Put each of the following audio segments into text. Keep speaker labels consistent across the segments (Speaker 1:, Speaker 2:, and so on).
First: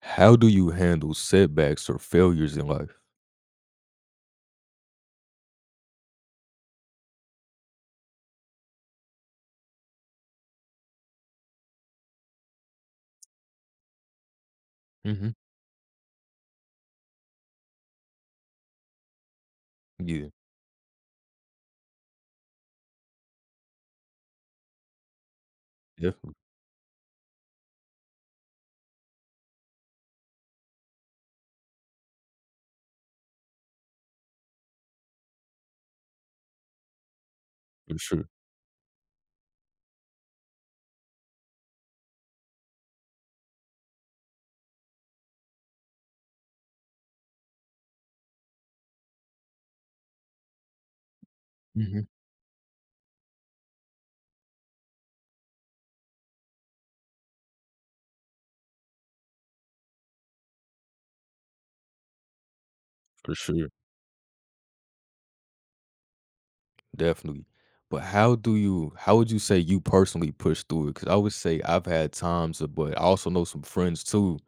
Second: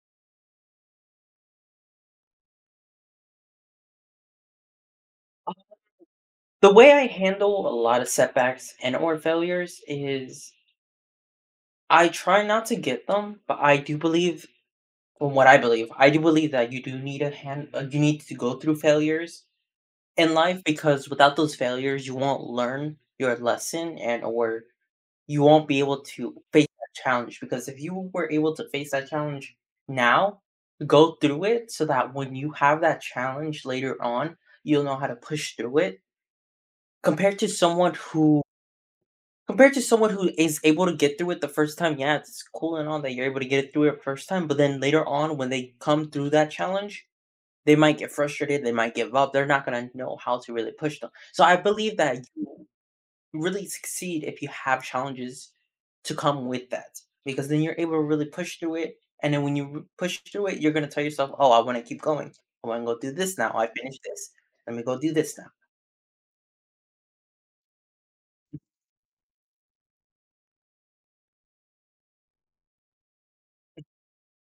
Speaker 1: How do you handle setbacks or failures in life?
Speaker 2: The way I handle a lot of setbacks and or failures is I try not to get them, but I do believe from
Speaker 1: Mhm.
Speaker 2: what I believe, I do believe that you do need a hand you need to go through failures
Speaker 1: Yeah,
Speaker 2: in life, because without those failures you won't learn your lesson and or you won't be able to
Speaker 1: definitely,
Speaker 2: face that challenge, because if you were able to face that challenge now, go through it so that when you have that challenge later on, you'll know how to push through it compared to someone
Speaker 1: for sure.
Speaker 2: who Compared to someone who is able to get through it the first time, yeah, it's cool and all that you're able to get it through it first time, but then later on when they come through that challenge, they might get frustrated, they might give up, they're not gonna know how to really push them. So I believe
Speaker 1: Mhm.
Speaker 2: that you really succeed if you have challenges to come with that. Because then you're able to really push through it. And then when you push through it, you're gonna tell yourself, oh, I wanna keep going. I wanna go do
Speaker 1: For
Speaker 2: this now. I
Speaker 1: sure,
Speaker 2: finished this. Let me go do this now.
Speaker 1: definitely. But how would you say you personally push through it? Because I would say I've had times, of but I also know some friends too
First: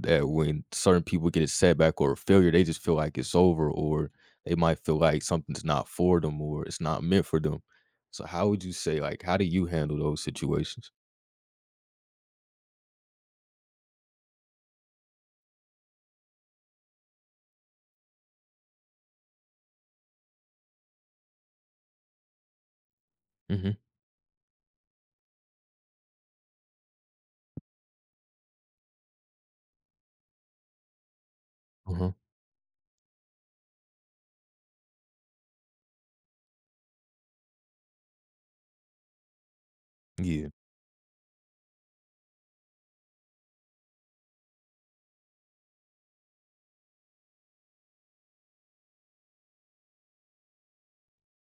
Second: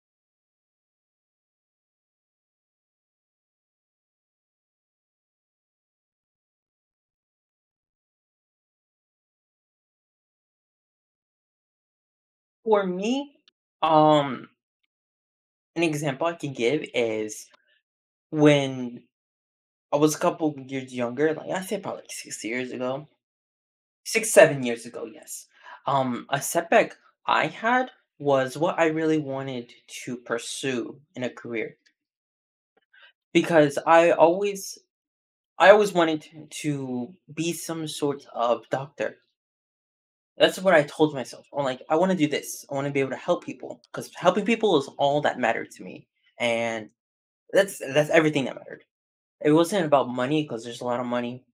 Speaker 1: that when certain people get a setback or a failure, they just feel like it's over or they might feel like something's not for them or it's not meant for them. So how would you say, like, how do you handle those situations?
Speaker 2: For me, um, an example I can give is when I was a couple years younger, like I said probably like 6 years ago,
Speaker 1: Mhm.
Speaker 2: 6, 7 years ago, yes. A setback I had was what I really wanted to pursue in a career,
Speaker 1: Uh-huh.
Speaker 2: because I always wanted to be some sort of doctor.
Speaker 1: Yeah.
Speaker 2: That's what I told myself. I'm like, I want to do this. I want to be able to help people because helping people is all that mattered to me, and that's everything that mattered. It wasn't about money because there's a lot of money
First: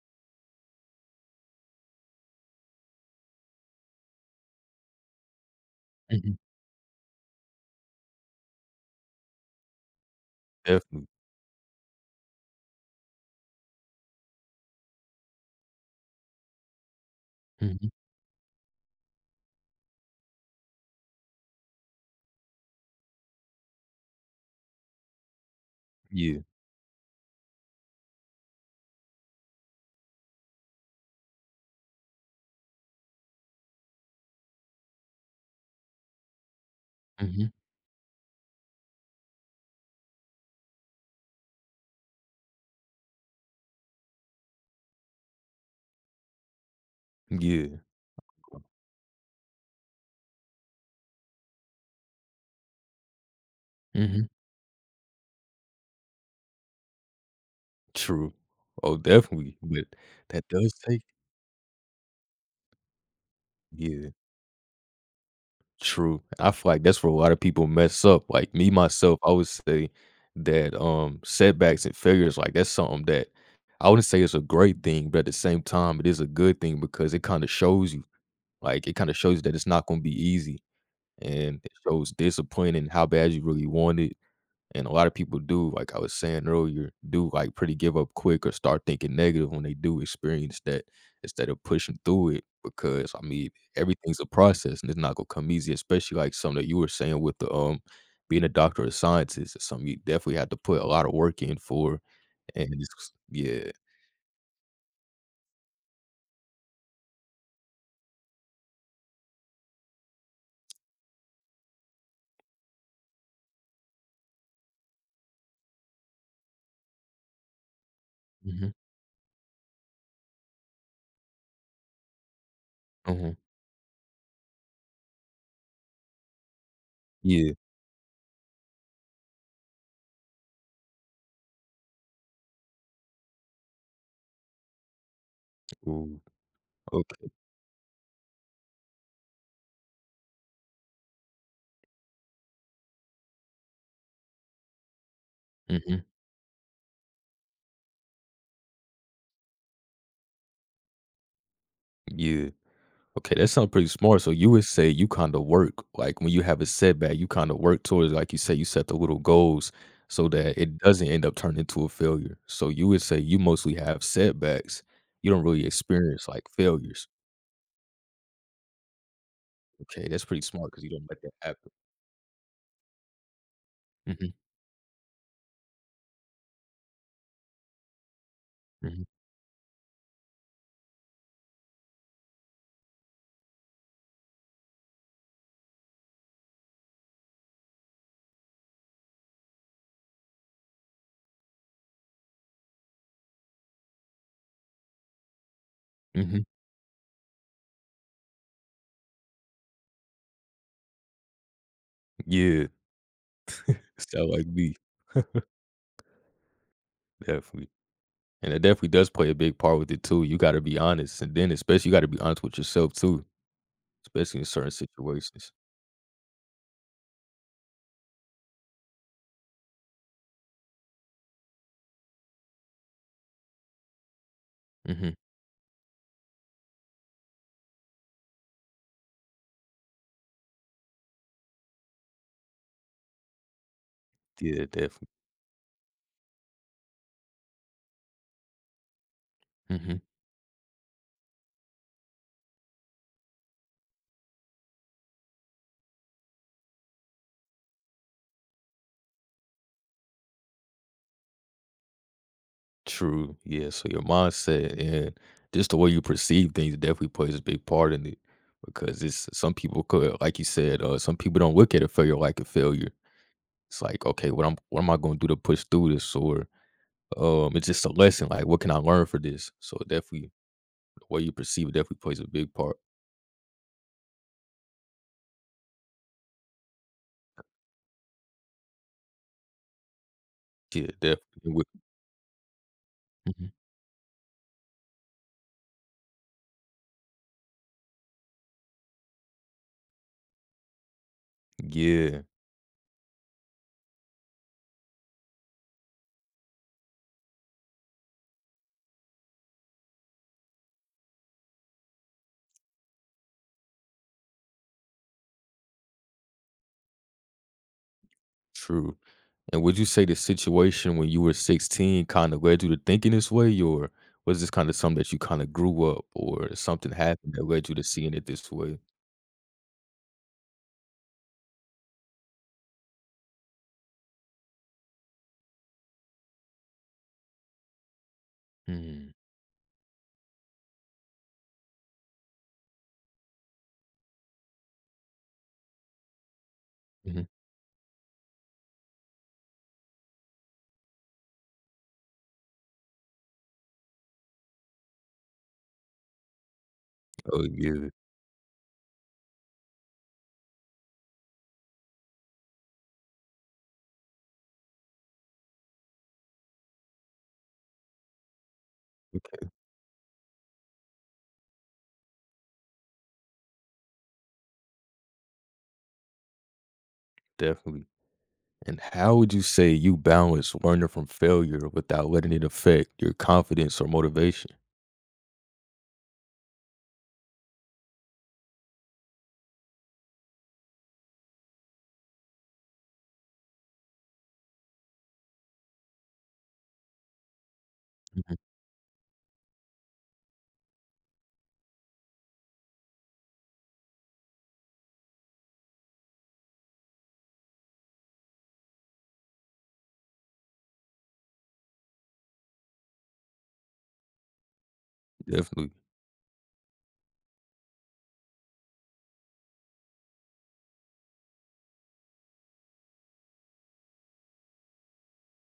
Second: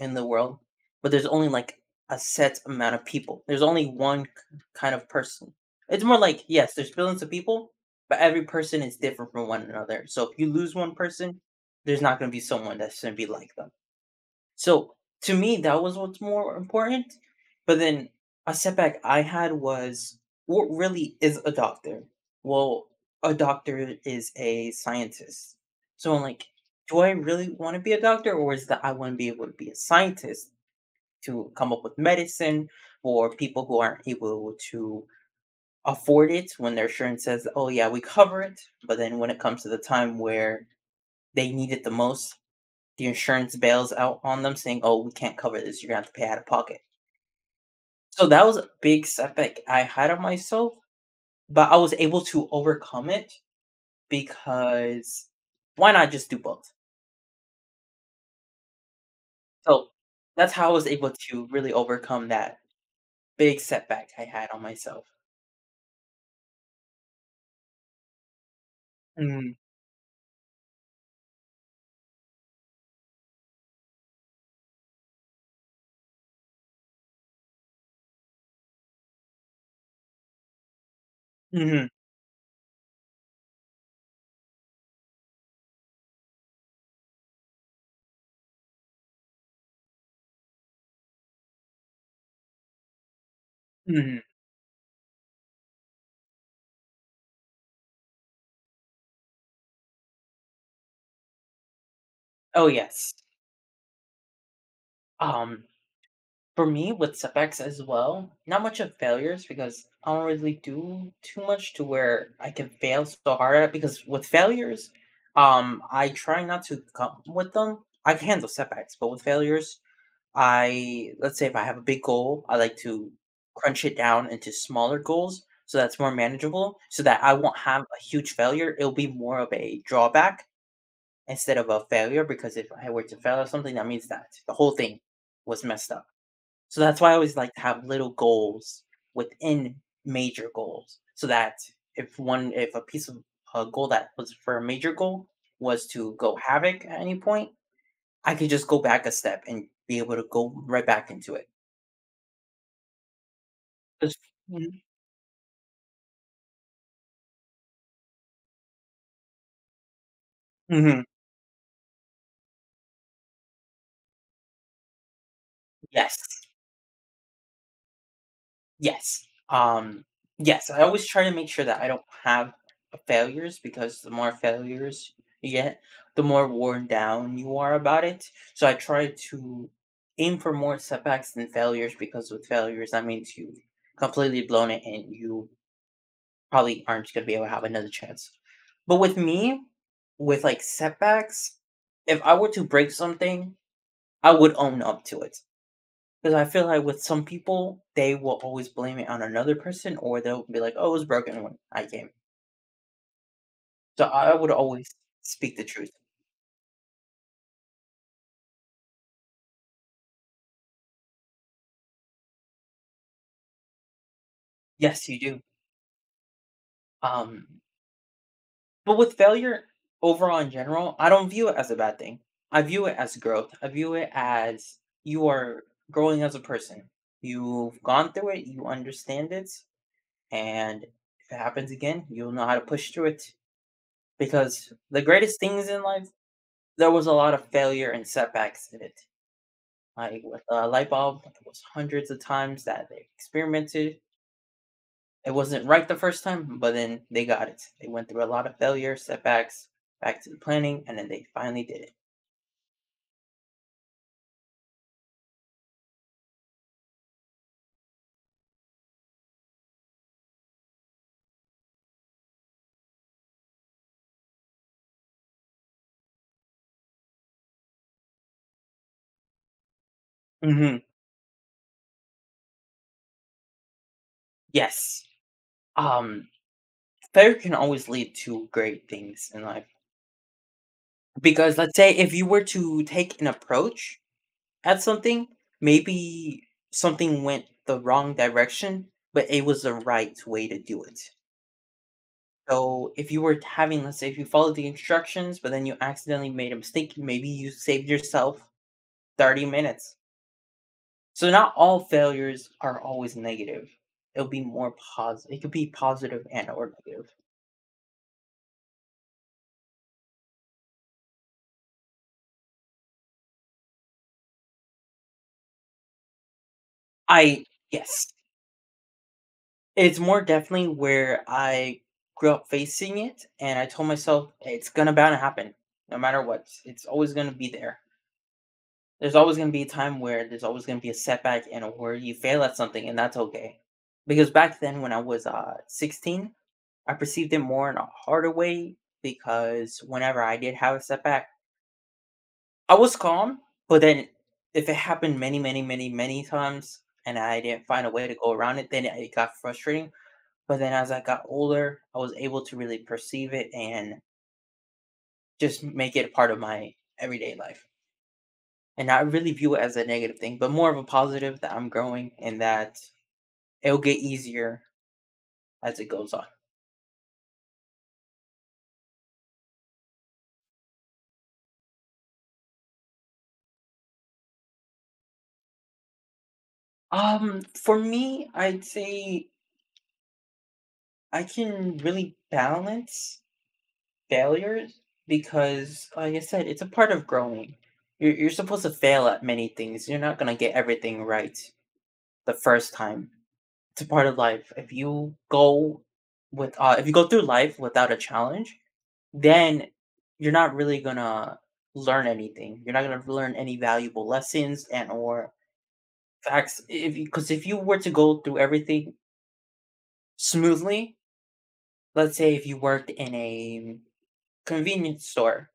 Speaker 2: in the world, but there's only like a set amount of people. There's only one kind of person. It's more
Speaker 1: Mhm.
Speaker 2: like, yes, there's billions of people, but every person is different from one another. So if you lose one
Speaker 1: Definitely.
Speaker 2: person, there's not going to be someone that's going to be like them, so to me, that was what's more important. But
Speaker 1: Mhm.
Speaker 2: then a setback I had was, what really is a doctor? Well, a doctor is a scientist. So I'm
Speaker 1: Yeah.
Speaker 2: like, do I really want to be a doctor, or is that I want to be able to be a scientist to come up with medicine for people who aren't able to afford it when their insurance says, oh, yeah, we cover it. But then when it comes to the time where they need it the most, the insurance bails out on them saying, "Oh, we can't cover this. You're gonna have to pay out of pocket."
Speaker 1: Yeah.
Speaker 2: So that was a big setback I had on myself, but I was able to overcome it
Speaker 1: Mhm.
Speaker 2: because why not just do both?
Speaker 1: True. Oh, definitely, but
Speaker 2: So
Speaker 1: that
Speaker 2: that's how I
Speaker 1: does
Speaker 2: was
Speaker 1: take.
Speaker 2: able to really overcome that big
Speaker 1: Yeah,
Speaker 2: setback I had on myself.
Speaker 1: true. I feel like that's where a lot of people mess up. Like, me, myself, I would
Speaker 2: Mm,
Speaker 1: say that, setbacks and failures, like, that's something that I wouldn't say it's a great thing, but at the same time, it is a good thing because it kinda shows you. Like, it kinda shows you that it's not gonna be easy, and it
Speaker 2: mhm,
Speaker 1: shows discipline and how bad you really want it. And a lot of people do, like I was saying earlier, do like pretty give up quick or start thinking negative when they do experience that instead of pushing through it. Because I mean, everything's
Speaker 2: mhm.
Speaker 1: a process and it's not gonna come easy, especially like something that you were saying with the being a doctor of scientist is something you definitely have to put a lot of work in for.
Speaker 2: Oh,
Speaker 1: And it's
Speaker 2: yes.
Speaker 1: yeah.
Speaker 2: Um, For me, with setbacks as well, not much of failures because I don't really do too much to where I can fail so hard at. Because with failures, I try not to come with them. I can handle
Speaker 1: Hmm.
Speaker 2: setbacks, but with failures, I let's say if I have a big goal, I like to
Speaker 1: Hmm.
Speaker 2: crunch it down into smaller goals so that's more manageable. So that I
Speaker 1: Yeah.
Speaker 2: won't have a huge failure. It'll be more of a drawback instead of a failure, because if I were to fail at something, that means that the whole thing was messed up.
Speaker 1: Ooh,
Speaker 2: So that's why I
Speaker 1: okay.
Speaker 2: always like to have little goals within major goals, so that if a piece of a goal that was for a major goal was
Speaker 1: Hmm.
Speaker 2: to go havoc at any point, I could just go back a step and be able to go right back into it.
Speaker 1: Yeah. Okay, that sounds pretty
Speaker 2: 'Cause.
Speaker 1: smart. So you would
Speaker 2: Mhm.
Speaker 1: say you kind of work, like when you have a setback, you kind of work towards, like you say, you set the little goals so that it
Speaker 2: Mhm.
Speaker 1: doesn't end up turning into a failure. So you would say you mostly have setbacks. You don't really experience
Speaker 2: Yes.
Speaker 1: like failures.
Speaker 2: Yes. Um,
Speaker 1: Okay, that's pretty
Speaker 2: yes,
Speaker 1: smart
Speaker 2: I
Speaker 1: because you
Speaker 2: always
Speaker 1: don't let
Speaker 2: try to
Speaker 1: that
Speaker 2: make sure
Speaker 1: happen.
Speaker 2: that I don't have failures because the more
Speaker 1: Hmm.
Speaker 2: failures you get, the more worn down you are about it. So I try
Speaker 1: Hmm.
Speaker 2: to aim for more setbacks than failures because with failures, that means you completely blown it and you probably aren't going to be able to have another chance. But with me, with like setbacks, if I were to break something, I would own up to it. 'Cause I
Speaker 1: Hmm.
Speaker 2: feel like with some people, they will always blame it on another person, or they'll be like, "Oh, it was broken when I came."
Speaker 1: Yeah,
Speaker 2: So I
Speaker 1: sound
Speaker 2: I
Speaker 1: like
Speaker 2: would
Speaker 1: me,
Speaker 2: always speak the truth.
Speaker 1: definitely. And it definitely does play a big part with it too. You got to be honest. And then especially you got to be honest with yourself too, especially in certain
Speaker 2: Yes, you do.
Speaker 1: situations.
Speaker 2: Um, but with failure overall in general, I don't view it as a bad thing. I view it as growth. I view it as
Speaker 1: Hmm.
Speaker 2: you are growing as a person. You've gone through it, you understand it, and if it happens again, you'll know how to push through it.
Speaker 1: Yeah,
Speaker 2: Because the
Speaker 1: definitely.
Speaker 2: greatest things in life, there was a lot of failure and setbacks in it.
Speaker 1: Hmm.
Speaker 2: Like with a light bulb, it was hundreds of times that they experimented. It wasn't right the first time, but then they got it. They went through a lot of failure, setbacks, back to the planning, and then they finally did it.
Speaker 1: True. Yeah. So your mindset and just the way you perceive things definitely plays a big part in it because it's some people could, like you said, some people don't look at a failure like a failure. It's like, okay, what am I going to do to push through this? Or it's just a lesson. Like, what can I learn for this? So definitely,
Speaker 2: Hmm.
Speaker 1: the way you perceive it definitely plays a big part.
Speaker 2: Yes. Um, failure can always lead to great things in life.
Speaker 1: Yeah, definitely.
Speaker 2: Because
Speaker 1: Wi-
Speaker 2: let's say if you were to take an
Speaker 1: Mhm.
Speaker 2: approach at something, maybe something went the wrong direction, but it was the right way to do it.
Speaker 1: Yeah,
Speaker 2: So if you were having, let's say, if you followed the instructions, but then you accidentally made a mistake, maybe you saved yourself 30 minutes. So not all failures are always negative. It'll be more positive. It could be positive and or negative.
Speaker 1: true. And would you say the situation when you were 16 kind of led you to thinking this way, or was this kind of something that you kind of grew up, or something happened
Speaker 2: I
Speaker 1: that led you to
Speaker 2: Yes,
Speaker 1: seeing it this way?
Speaker 2: it's more definitely where I grew up facing it, and I told myself it's gonna bound to happen, no matter what. It's always gonna be there. There's
Speaker 1: Mm.
Speaker 2: always gonna be a time where there's always gonna be a setback and a where you fail at something, and that's okay. Because back then, when I was 16, I
Speaker 1: Mhm.
Speaker 2: perceived it more in a harder way because whenever I did have a setback, I was calm. But then, if it happened many, many, many, many times and I
Speaker 1: Oh,
Speaker 2: didn't find
Speaker 1: yeah.
Speaker 2: a way to go around it, then it got frustrating. But then, as I got older, I was able to really perceive it and just make it a part of my everyday life. And I really
Speaker 1: Okay,
Speaker 2: view it as a negative thing, but more of a positive that I'm growing and that it'll get easier as it goes on.
Speaker 1: definitely. And how would you say you balance learning from failure without letting it affect your confidence or motivation?
Speaker 2: For me, I'd say I can really balance failures because, like I said, it's a part of growing. You're
Speaker 1: Mhm.
Speaker 2: supposed to fail at many things. You're not gonna get everything right the first time. It's a part of life. If you go with, if you go through life without a challenge, then you're not really gonna learn anything. You're not gonna learn any valuable lessons and or
Speaker 1: Definitely.
Speaker 2: facts. If because if you were to go through everything smoothly, let's say if you worked in a convenience store,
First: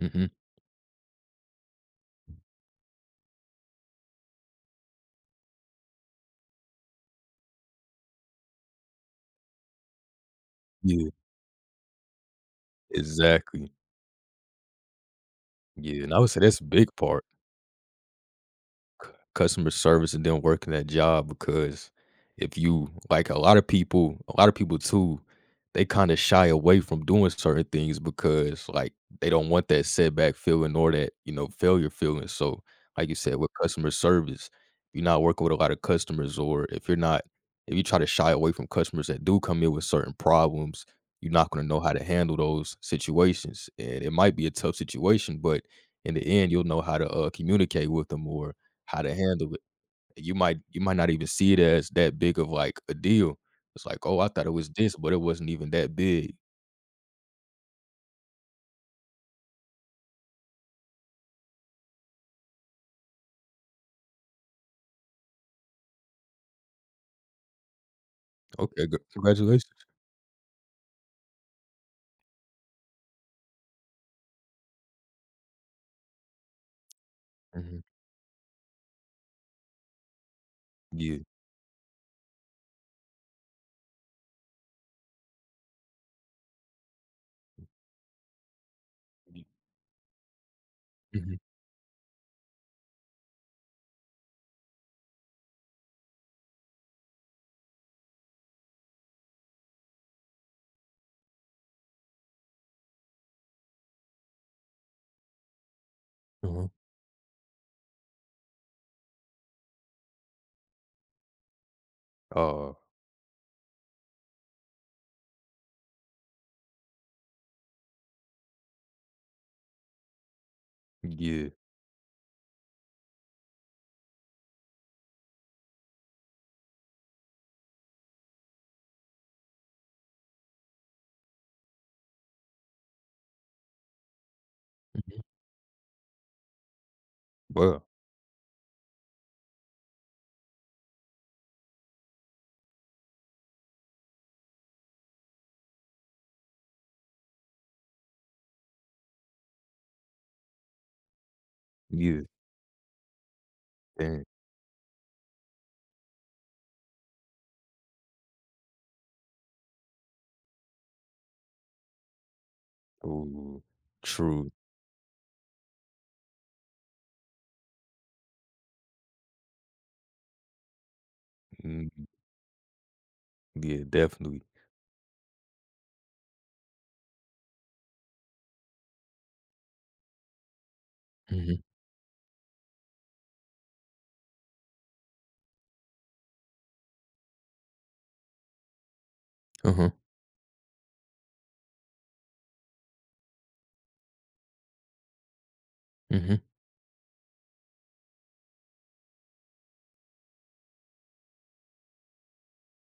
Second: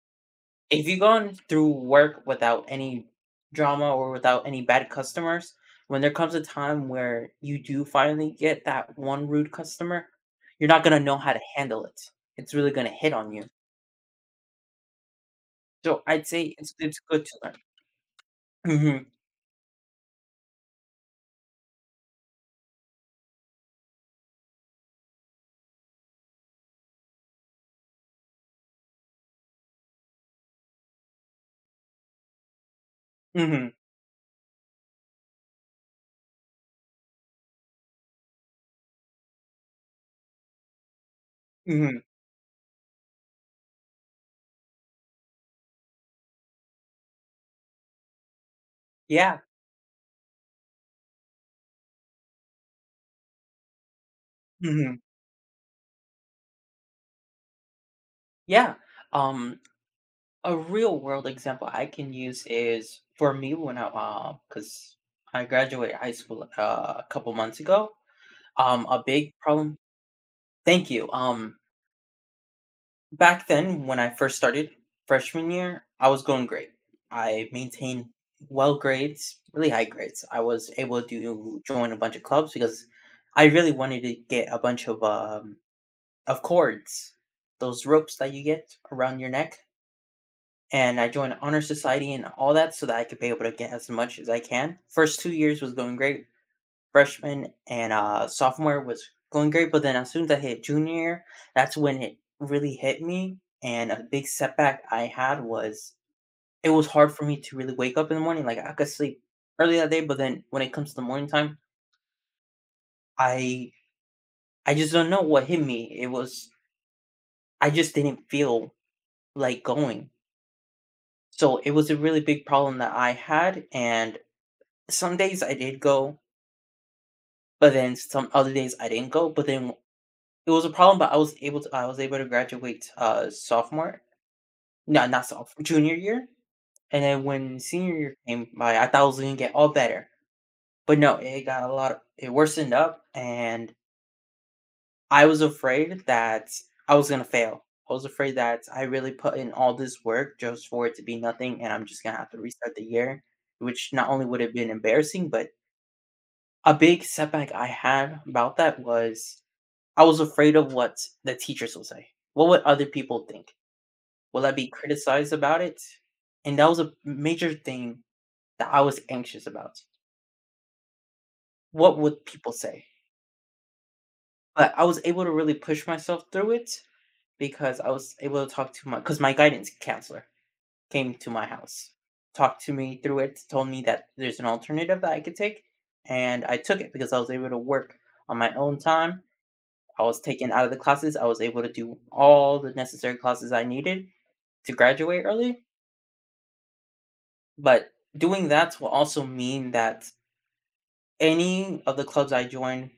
Speaker 1: Hmm.
Speaker 2: if you gone through work without any drama or without any bad customers, when there comes a time where you do finally get that one rude customer, you're not gonna
Speaker 1: Yeah,
Speaker 2: know how to handle it. It's really gonna hit on you.
Speaker 1: exactly.
Speaker 2: So
Speaker 1: Yeah, and I
Speaker 2: I'd
Speaker 1: would say
Speaker 2: say
Speaker 1: that's a
Speaker 2: it's
Speaker 1: big
Speaker 2: it's good
Speaker 1: part.
Speaker 2: to learn.
Speaker 1: c-
Speaker 2: Mhm.
Speaker 1: Customer service and then working that job because if you like a lot of people too, they kind of shy away from doing certain things because like they don't want that setback feeling or that failure feeling. So like you said, with
Speaker 2: Mhm,
Speaker 1: customer service, you're not working with a lot of customers, or if you're not, if you try to shy away from customers that do come in with certain problems, you're not going to know how
Speaker 2: mhm.
Speaker 1: to handle those situations, and it might be a tough situation, but in the end you'll know how to communicate with them or how to
Speaker 2: Yeah,
Speaker 1: handle it. You might not even see it as that big of like a deal. It's like, oh, I thought it was this,
Speaker 2: mhm,
Speaker 1: but it wasn't even that big.
Speaker 2: yeah. Um, a real world example I can use is for me when I, because I graduated high school, a couple months ago. Um,
Speaker 1: Okay,
Speaker 2: a big problem.
Speaker 1: congratulations.
Speaker 2: Thank you. Back then when I first started freshman year, I was going great. I
Speaker 1: Hmm.
Speaker 2: maintained well grades, really high grades. I was able
Speaker 1: Yeah.
Speaker 2: to join a bunch of clubs because I really wanted to get a bunch of cords, those ropes that you get around your neck. And I joined
Speaker 1: Hmm.
Speaker 2: honor society and all that so that I could be able to get as much as I can. First 2 years was going great. Freshman and sophomore was going great, but then as soon as I hit junior year, that's when it really hit me. And a big setback I had was
Speaker 1: Uh-huh.
Speaker 2: it was hard for me to really wake up in the morning. Like I could sleep early that day, but then when it comes to the morning time,
Speaker 1: Uh,
Speaker 2: I I just don't know what hit me. It was I just didn't feel like going.
Speaker 1: yeah.
Speaker 2: So it was a really big problem that I had, and some days I did go, but then some other days I didn't go. But then it was a problem, but I was able to graduate sophomore, no,
Speaker 1: Hmm.
Speaker 2: not sophomore, junior year. And then when
Speaker 1: Well,
Speaker 2: senior year came by, I thought it was gonna get all better, but no, it got a lot. It worsened up, and I was afraid that I was gonna fail. I was afraid that I really put in all this work just for it to be nothing, and I'm just gonna
Speaker 1: yeah.
Speaker 2: have to restart the year, which not
Speaker 1: Dang.
Speaker 2: only would have been embarrassing, but a big setback I had about that was I was afraid of what the teachers will say. What would other people think?
Speaker 1: Ooh,
Speaker 2: Will
Speaker 1: true.
Speaker 2: I be criticized about it? And that was a major thing that I was anxious about. What
Speaker 1: Mm.
Speaker 2: would people say?
Speaker 1: Yeah, definitely.
Speaker 2: But I was able to really push myself through it because I was able to talk to my because my guidance counselor came to my
Speaker 1: Hmm.
Speaker 2: house, talked to me through it, told me that there's an alternative that I could take, and I took it because I was able to work on my own time.
Speaker 1: Uh-huh.
Speaker 2: I was taken out of the classes. I was able to do all the necessary classes I needed to graduate early.
Speaker 1: Hmm.
Speaker 2: But doing that will also mean that any of the clubs I join,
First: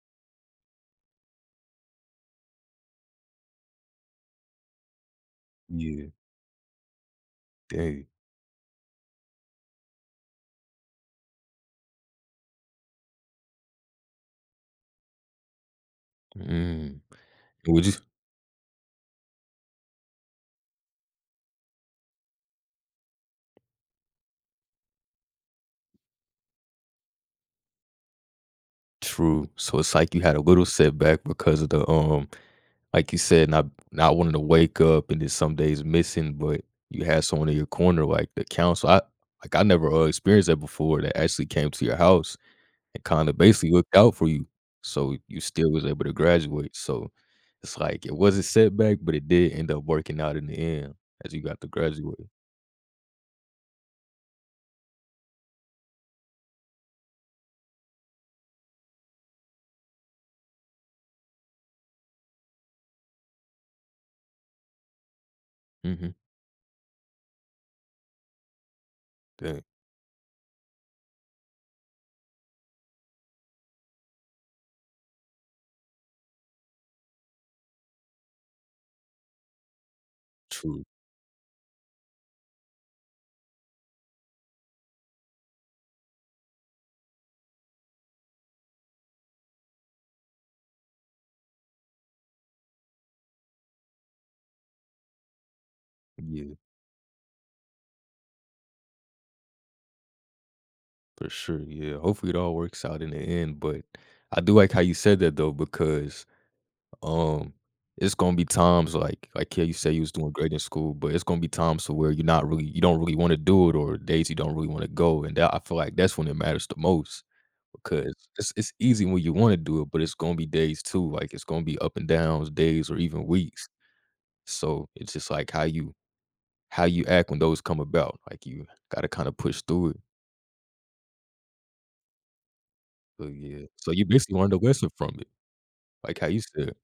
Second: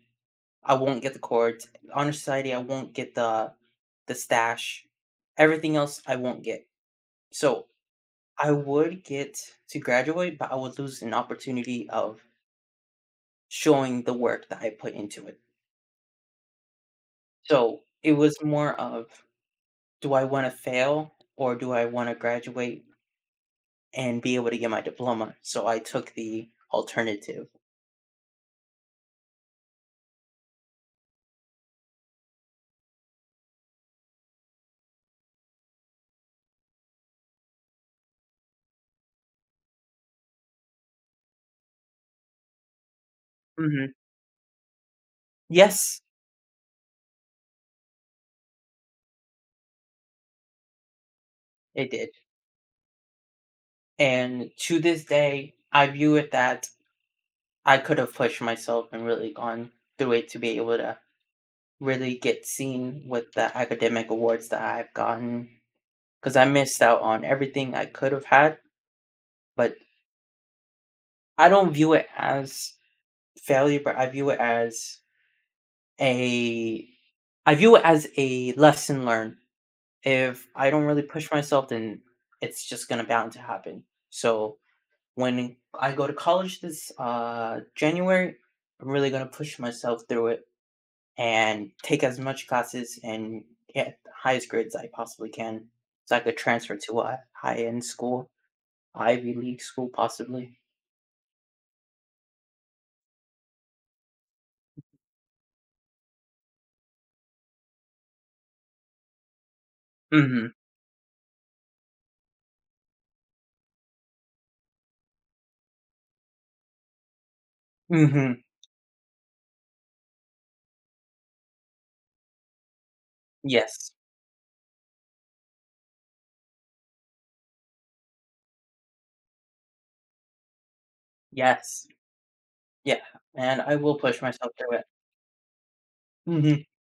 Speaker 2: I won't get the cords. Honor society, I won't get the stash. Everything else,
Speaker 1: Yeah.
Speaker 2: I won't get. So
Speaker 1: Dang.
Speaker 2: I would get to graduate, but I would lose an opportunity of showing the work that I put into it.
Speaker 1: Mm.
Speaker 2: So
Speaker 1: Would you?
Speaker 2: it was more of, do I want to fail or do I want to graduate and be able to get my diploma, so I took the alternative.
Speaker 1: True. So it's like you had a little setback because of the like you said, not wanting to wake up and then some days missing, but you had someone in your corner like the council. I Like I never experienced that before. That actually came to your house and kind of basically
Speaker 2: Mhm.
Speaker 1: looked out for you, so you still was
Speaker 2: Yes,
Speaker 1: able to graduate. So it's like it was a setback, but it did end up working out in the end as you got to
Speaker 2: it did,
Speaker 1: graduate.
Speaker 2: and to this day, I view it that I could have pushed myself and really gone through it to be able to really get seen with the academic awards that I've gotten,
Speaker 1: Hmm.
Speaker 2: because I missed out on everything I could have had,
Speaker 1: Dang,
Speaker 2: but I don't view it as failure, but I view it as a a lesson learned. If I don't
Speaker 1: true.
Speaker 2: really push myself, then it's just gonna bound to happen. So when I go to college this January, I'm really gonna push myself through it and take as much classes and get the highest grades I possibly can, so I could
Speaker 1: Yeah,
Speaker 2: transfer to a high end school, Ivy League school, possibly.
Speaker 1: for sure. Yeah, hopefully it all works out in the end. But I do like how you said that though, because Um, it's gonna be times like yeah, you say you was doing
Speaker 2: Hmm.
Speaker 1: great in school, but it's gonna be times to where you don't really want to do it or days you don't really want to go. And that I feel like that's when it matters the most because
Speaker 2: Hmm.
Speaker 1: it's easy when you want to do it, but it's gonna be days too. Like it's gonna be up and downs, days or even weeks.
Speaker 2: Yes.
Speaker 1: So it's just like how you act when those come about. Like you gotta kind of push through it.
Speaker 2: Yes. Yeah.
Speaker 1: So
Speaker 2: And
Speaker 1: yeah.
Speaker 2: I
Speaker 1: So
Speaker 2: will
Speaker 1: you
Speaker 2: push
Speaker 1: basically
Speaker 2: myself
Speaker 1: learned a
Speaker 2: through it.
Speaker 1: lesson from it. Like how you
Speaker 2: Hmm.
Speaker 1: said.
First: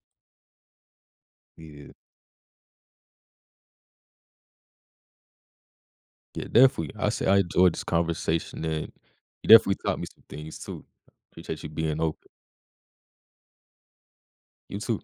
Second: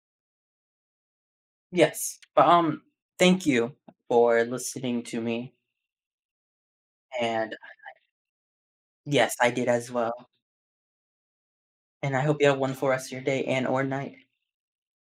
Speaker 1: Yeah.
Speaker 2: Yes. But thank you for listening to me
Speaker 1: Yeah, definitely. I say I
Speaker 2: and
Speaker 1: enjoyed this conversation, and
Speaker 2: yes,
Speaker 1: you
Speaker 2: I did
Speaker 1: definitely
Speaker 2: as
Speaker 1: taught me
Speaker 2: well,
Speaker 1: some things too. Appreciate you being
Speaker 2: and I
Speaker 1: open.
Speaker 2: hope you have a wonderful rest of your day and or night.
Speaker 1: You too.